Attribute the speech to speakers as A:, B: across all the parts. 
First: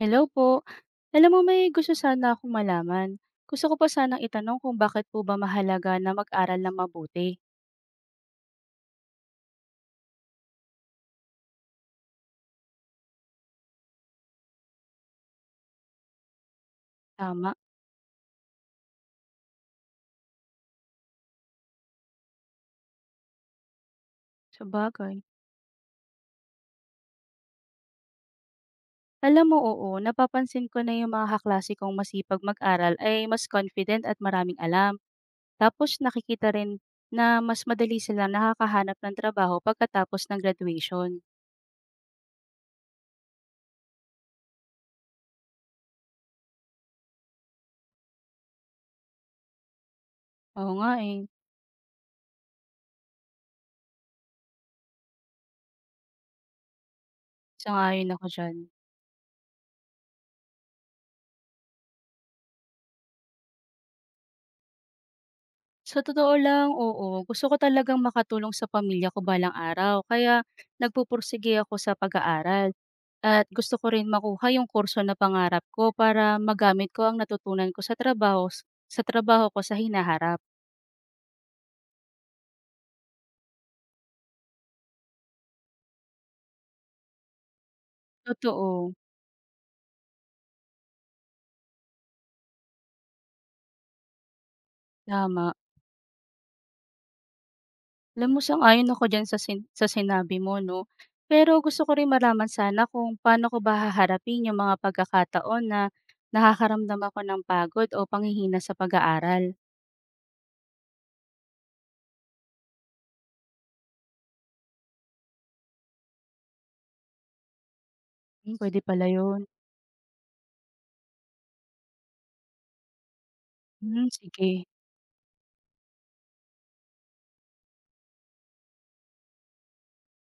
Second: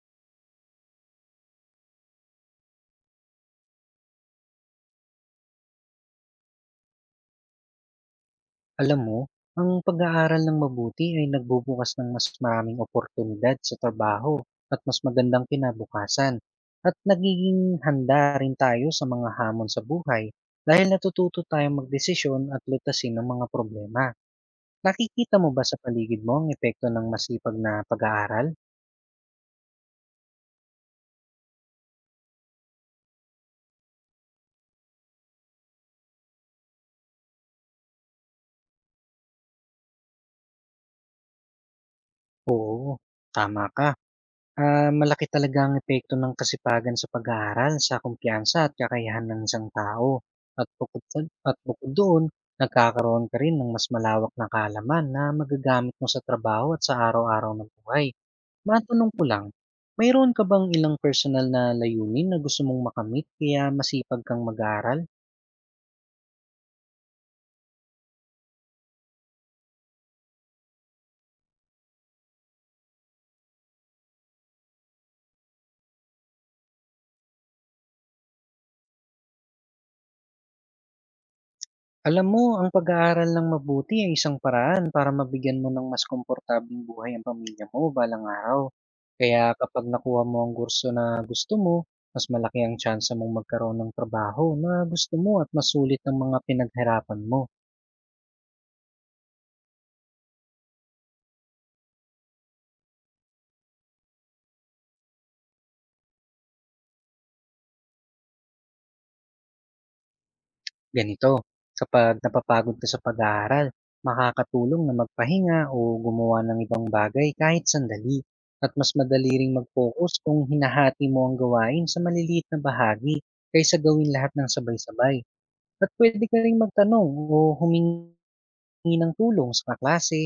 A: Hello po. Alam mo, may gusto sana akong malaman. Gusto ko pa sanang itanong kung bakit po ba mahalaga na mag-aral ng mabuti.
B: Alam mo, ang pag-aaral ng mabuti ay nagbubukas ng mas maraming oportunidad sa trabaho at mas magandang kinabukasan. At
A: Tama,
B: nagiging handa rin tayo sa mga hamon sa buhay, dahil natututo tayong magdesisyon at lutasin ng mga problema.
A: sabagay.
B: Nakikita mo ba sa paligid mo ang epekto ng masipag na pag-aaral?
A: Alam mo, oo, napapansin ko na yung mga kaklase kong masipag mag-aral ay mas confident at maraming alam. Tapos nakikita rin na mas madali silang nakakahanap ng trabaho pagkatapos ng graduation.
B: Oo, tama ka. Ah, malaki talaga ang epekto ng kasipagan sa pag-aaral sa kumpiyansa at kakayahan ng isang tao. At
A: Oo nga
B: bukod,
A: eh,
B: sa- at bukod doon, nagkakaroon ka rin ng mas malawak na kaalaman na magagamit mo sa trabaho at sa araw-araw na buhay.
A: sangayon ako dyan.
B: Matanong ko lang, mayroon ka bang ilang personal na layunin na gusto mong makamit kaya masipag kang mag-aaral?
A: Sa totoo lang, oo. Gusto ko talagang makatulong sa pamilya ko balang araw kaya nagpupursige ako sa pag-aaral at gusto ko rin makuha yung kurso na pangarap ko para magamit ko ang natutunan ko sa trabaho ko sa hinaharap.
B: Alam mo, ang pag-aaral ng mabuti ay isang paraan para mabigyan mo ng mas komportabling buhay ang pamilya mo balang araw.
A: Totoo,
B: Kaya kapag nakuha mo ang kurso na gusto mo, mas malaki ang tsansa mong magkaroon ng trabaho na gusto mo at
A: tama.
B: masulit ang mga pinaghirapan mo.
A: Alam mo, sang-ayon ako diyan sa sinabi mo 'no. Pero gusto ko rin malaman sana kung paano ko ba haharapin yung mga pagkakataon na nakakaramdam ako ng pagod o panghihina sa pag-aaral.
B: Ganito, kapag napapagod ka sa pag-aaral, makakatulong na magpahinga o gumawa ng ibang bagay kahit sandali, at
A: Puwede
B: mas
A: pala
B: madali
A: yun.
B: ring mag-focus kung hinahati mo ang gawain sa maliliit na bahagi kaysa
A: Hmm,
B: gawin lahat ng
A: sige.
B: sabay-sabay. At pwede ka rin magtanong o humingi ng tulong sa kaklase,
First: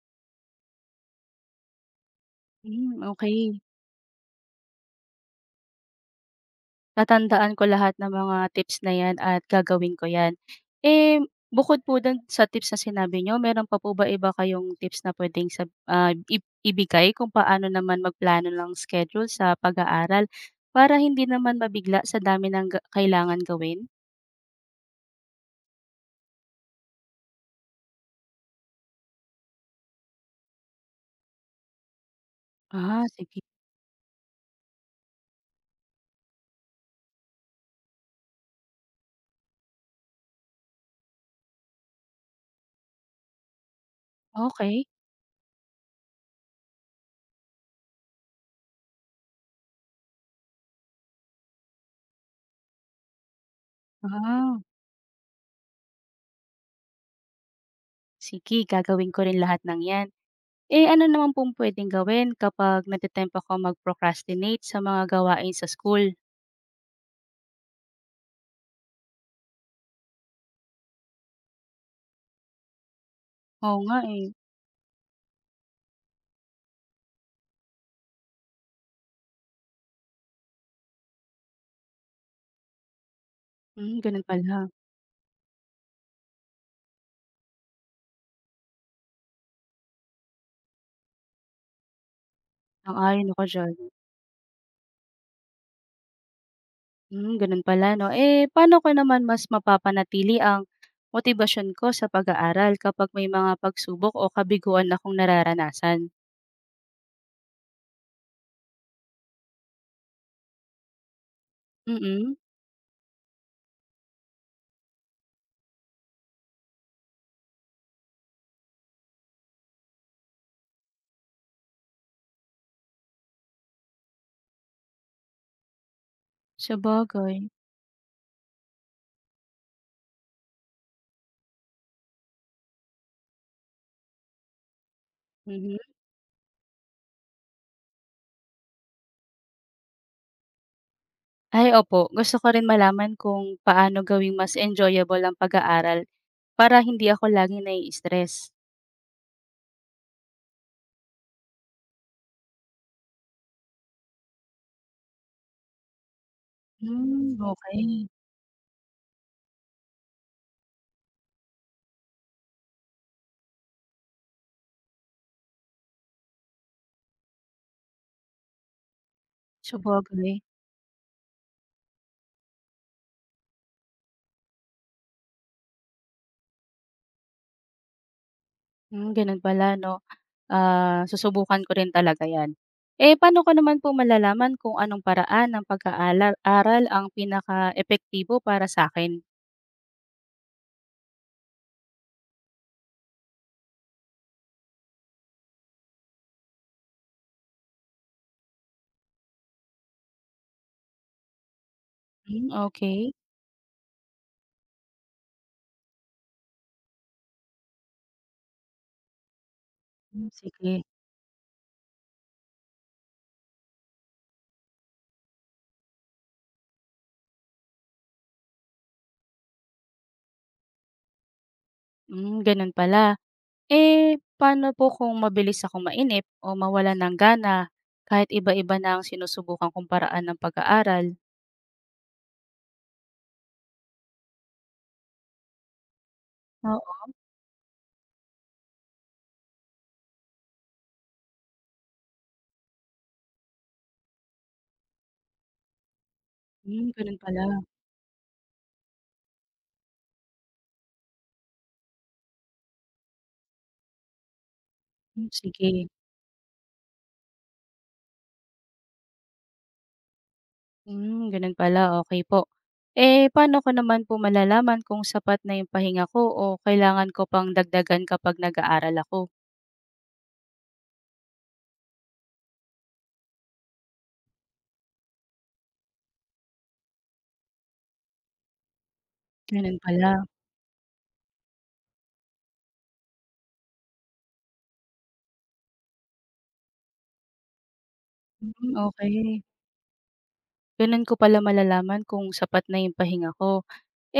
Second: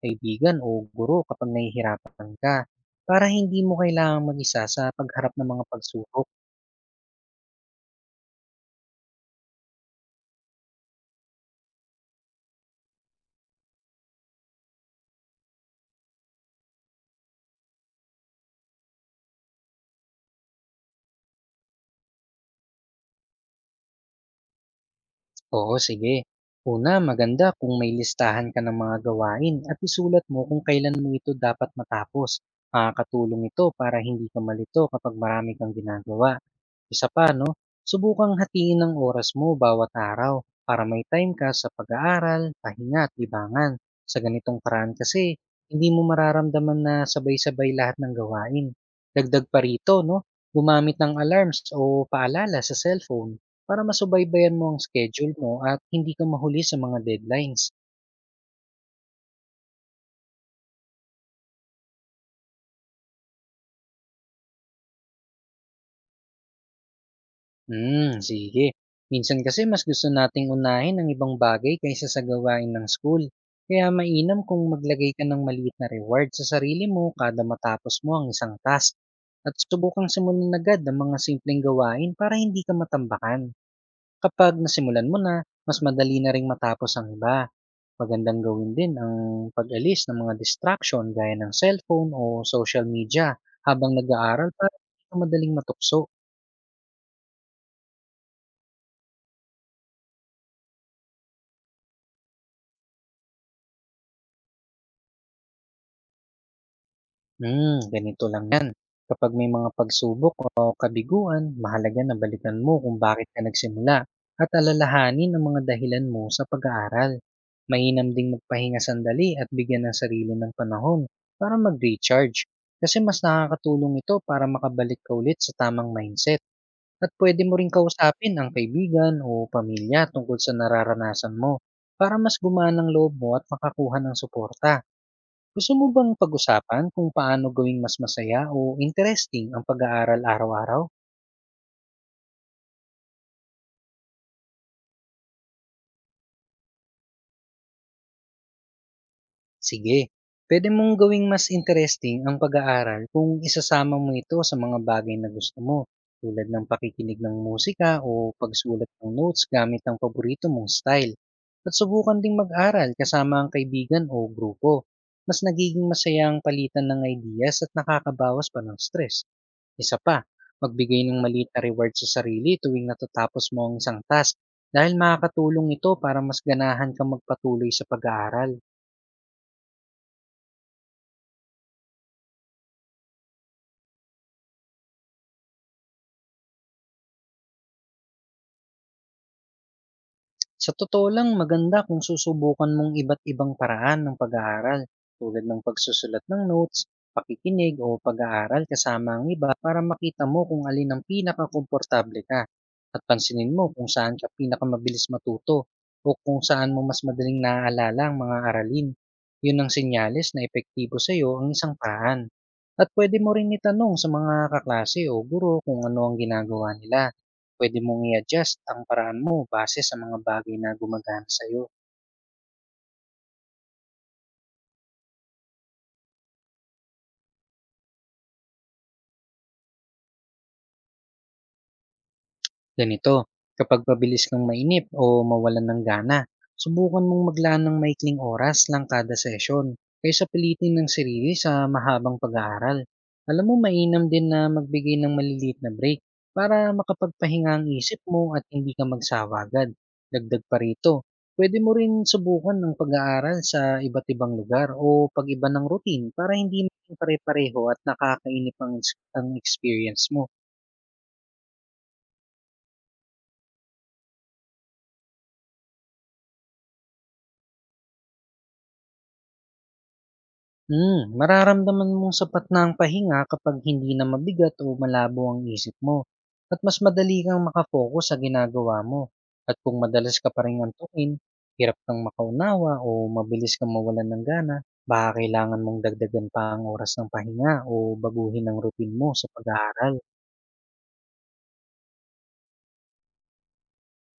B: kaibigan o guro kapag nahihirapan ka,
A: Hmm,
B: para
A: okay.
B: hindi mo kailangang mag-isa sa pagharap ng mga pagsubok.
A: Tatandaan ko lahat ng mga tips na 'yan at gagawin ko 'yan. Eh, bukod po do'n sa tips na sinabi nyo meron pa po ba iba kayong tips na puwedeng sab ah, ib ibigay kung paano naman magplano ng schedule sa pag-aaral para hindi naman mabigla sa dami ng kailangan gawin?
B: Oo, sige. Una, maganda kung may listahan ka ng mga gawain at isulat mo kung kailan mo ito dapat matapos.
A: Ah, sige.
B: Makakatulong ito para hindi ka malito kapag marami kang ginagawa. Isa pa, no? Subukang hatiin ang oras mo bawat araw para may time ka sa pag-aaral, pahinga at libangan. Sa ganitong
A: Okay.
B: paraan kasi, hindi mo mararamdaman na sabay-sabay lahat ng gawain. Dagdag pa rito, no? Gumamit ng alarms o paalala sa cellphone para masubaybayan
A: Ah,
B: mo ang schedule mo at hindi ka mahuli sa mga deadlines.
A: sige, gagawin ko rin lahat ng 'yan. Eh, ano naman pong puwedeng gawin kapag nate-tempt ako mag-procrastinate sa mga gawain sa school?
B: Hmm, sige. Minsan kasi mas gusto nating unahin ang ibang bagay kaysa sa gawain ng school.
A: Oo
B: Kaya
A: nga, eh.
B: mainam kung maglagay ka ng maliit na reward sa sarili mo kada matapos mo ang isang task. At subukang simulan agad ang mga simpleng gawain para hindi ka matambakan.
A: Gano'n
B: Kapag
A: pala.
B: nasimulan mo na, mas madali na ring matapos ang iba. Magandang gawin din ang pag-alis ng mga distraction gaya ng cellphone o social
A: Sang-ayon
B: media
A: ako diyan.
B: habang nag-aaral para hindi ka madaling matukso.
A: Gano'n pala 'no. Eh, paano ko naman mas mapapanatili ang motibasyon ko sa pag-aaral kapag may mga pagsubok o kabiguan akong nararanasan?
B: Ganito lang yan. Kapag may mga pagsubok o kabiguan, mahalaga na
A: Mm,
B: balikan mo kung bakit ka nagsimula at alalahanin ang mga dahilan mo sa pag-aaral. Mainam ding magpahinga sandali at bigyan ng sarili ng panahon para mag-recharge, kasi mas nakakatulong ito para makabalik ka ulit sa tamang mindset. At
A: sabagay.
B: pwede mo ring kausapin ang kaibigan o pamilya tungkol sa nararanasan mo para mas gumaan ang loob mo at makakuha ng suporta. Gusto
A: Mhm.
B: mo bang pag-usapan kung paano gawing mas masaya o interesting ang pag-aaral araw-araw?
A: Ay, opo. Gusto ko rin malaman kung paano gawing mas enjoyable ang pag-aaral para hindi ako laging nai-stress.
B: Sige, pwede mong gawing mas interesting ang pag-aaral kung isasama mo ito sa mga bagay na gusto mo, tulad ng pakikinig ng
A: Hmm,
B: musika
A: okey.
B: o pagsulat ng notes gamit ang paborito mong style. At subukan ding mag-aral kasama ang kaibigan o grupo. Mas nagiging masaya ang palitan ng ideas at nakakabawas pa ng stress. Isa pa,
A: Sabagay.
B: magbigay ng maliit na reward sa sarili tuwing natatapos mo ang isang task dahil makakatulong ito para mas ganahan kang magpatuloy sa pag-aaral.
A: Gano'n pala 'no. Ah, susubukan ko rin talaga 'yan. Eh, paano ko naman po malalaman kung anong paraan ng pag aaral ang epektibo para sa'kin?
B: Sa totoo lang, maganda kung susubukan mong iba't ibang paraan ng pag-aaral, tulad ng pagsusulat ng notes, pakikinig o pag-aaral kasama ang iba para makita mo kung alin ang pinakakomportable ka,
A: Hmm,
B: at
A: okay.
B: pansinin mo kung saan ka pinakamabilis matuto o kung saan mo mas madaling naaalala ang mga aralin. Yun ang senyales
A: Hmm,
B: na
A: sige.
B: epektibo sa iyo ang isang paraan. At pwede mo rin itanong sa mga kaklase o guro kung ano ang ginagawa nila. Puwede mong i-adjust ang paraan mo base sa mga bagay na gumagana sa'yo.
A: Gano'n pala. Eh, paano po kung mabilis akong mainip o mawala ng gana kahit iba-iba na ang sinusubukan kong paraan ng pag-aaral?
B: Ganito, kapag pabilis kang mainip o mawalan ng gana, subukan
A: Oo.
B: mong maglaan ng maikling oras lang kada sesyon kaysa pilitin ng sarili sa mahabang pag-aaral. Alam mo, mainam din na magbigay ng maliliit na break para
A: Gano'n pala.
B: makapagpahinga ang isip mo at hindi ka magsawa agad. Dagdag pa rito, pwede mo rin subukan ng pag-aaral sa iba't ibang lugar o
A: Hmm,
B: pag-iba ng
A: sige.
B: routine para hindi maging pare-pareho at nakakainip ang experience mo.
A: Hmm, gano'n pala, okay po. Eh, paano ko naman po malalaman kung sapat na 'yung pahinga ko o kailangan ko pang dagdagan kapag nag-aaral ako?
B: Mararamdaman mong sapat na ang pahinga kapag hindi na mabigat o malabo ang isip mo at mas madali kang makapokus sa ginagawa mo. At kung
A: Gano'n pala.
B: madalas ka pa rin antukin, hirap kang makaunawa o mabilis kang mawalan ng gana, baka kailangan mong dagdagan pa ang oras ng pahinga o baguhin ang
A: Hmm,
B: routine mo sa
A: okey.
B: pag-aaral.
A: Gano'n ko pala malalaman kung sapat na 'yung pahinga ko.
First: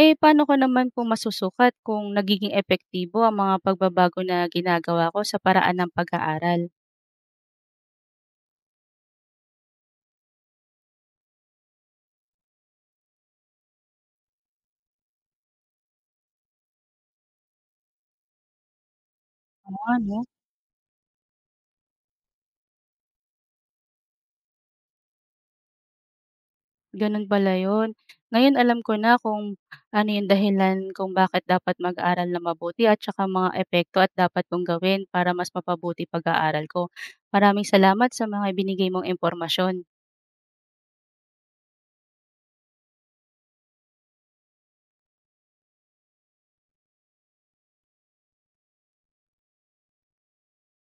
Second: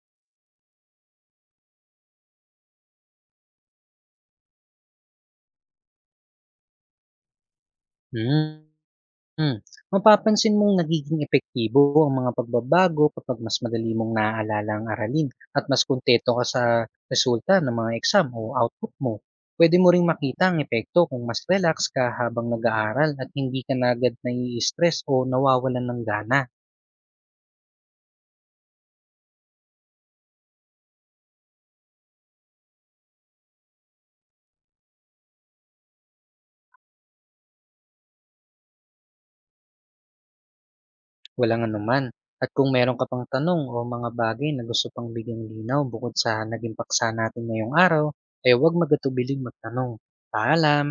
A: Eh, paano ko naman po masusukat kung nagiging epektibo ang mga pagbabago na ginagawa ko sa paraan ng pag-aaral?
B: Hmm. Hmm, Mapapansin mong nagiging epektibo ang mga pagbabago kapag mas madali mong naaalala ang aralin at mas kontento ka sa resulta ng mga exam o output mo.
A: Oo
B: Pwede mo
A: nga
B: ring
A: 'no.
B: makita ang epekto kung mas relax ka habang nag-aaral at hindi ka na agad nai-stress o nawawalan ng gana.
A: Gano'n pala 'yun. Ngayon alam ko na kung ano 'yung dahilan kung bakit dapat mag-aral ng mabuti at saka mga epekto at dapat kong gawin para mas mapabuti pag-aaral ko. Maraming salamat sa mga ibinigay mong impormasyon.
B: Walang anuman. At kung meron ka pang tanong o mga bagay na gusto pang bigyang linaw bukod sa naging paksa natin ngayong araw, ay huwag magatubiling magtanong. Paalam!